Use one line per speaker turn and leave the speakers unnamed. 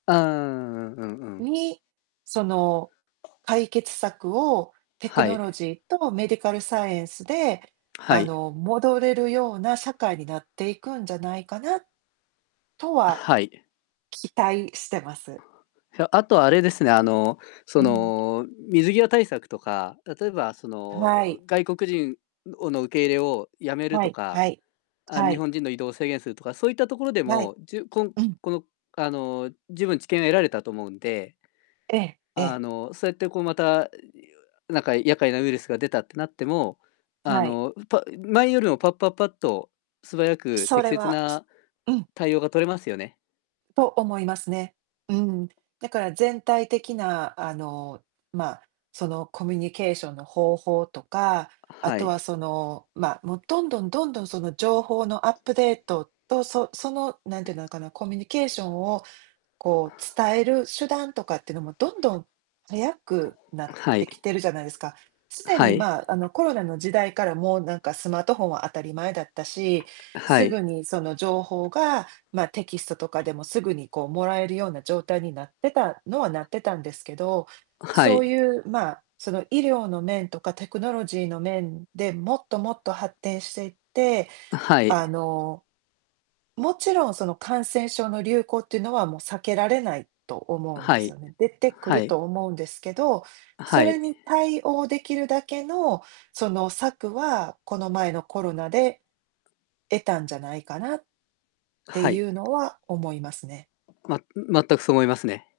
ああ、うんうん。
に、その解決策をテク
は
ノ
い。
ロジーとメディカルサイエンスで、
は
あ
い。
の、戻れるような社会になっていくんじゃないかなとは、
はい。
期待してます。
ひゃあとあれですね、あの、
う
そ
ん。
の、水際対策とか、例えば、その、
はい。
う、外国人をの、受け入れをやめる
は
と
い、は
か、
い、
あ、
は
日
い。
本人の移動を制限するとか、そういったところで
はい。
も、じゅうこん
うん。
この、あの、十分知見を得られたと思うんで、
ええ、え
あ
え。
の、そうやって、こう、また、なんか厄介なウイルスが出たってなっても、あ
はい。
の、う、ぱ前よりもパッパッパッと、素早く
そ
適
れ
切
は、す
な
うん。
対応が取れますよね。
と、思いますね、うん。だから全体的な、あの、まあ、その、コミュニケーションの方法とか、あ
は
とは、
い。
その、まあ、もう、どんどんどんどん、その、情報のアップデートと、そその、なんていうのかな、コミュニケーションを、こう、伝える手段とかってのもどんどん早くなっ
は
てき
い。
てるじゃないですか。すで
は
に、
い。
まあ、あの、コロナの時代からもうなんかスマートフォンは当たり前だったし、
は
すぐ
い。
にその情報が、ま、テキストとかでもすぐに、こう、もらえるような状態になってたのはなってたんですけど、
は
そ
い。
うゆう、まあ、その、医療の面とかテクノロジーの面で、もっともっと発展していって、
は
あ
い。
のもちろん、その、感染症の流行っていうのは、もう避けられない、と思うん
は
です
い。
よね、出てく
は
る
い。
と思うんですけど、そ
は
れ
い。
に対応できるだけの、その策は、この前のコロナで得たんじゃないかなって
はい。
ゆうのは、思いますね。
ままったく、そう思いますね。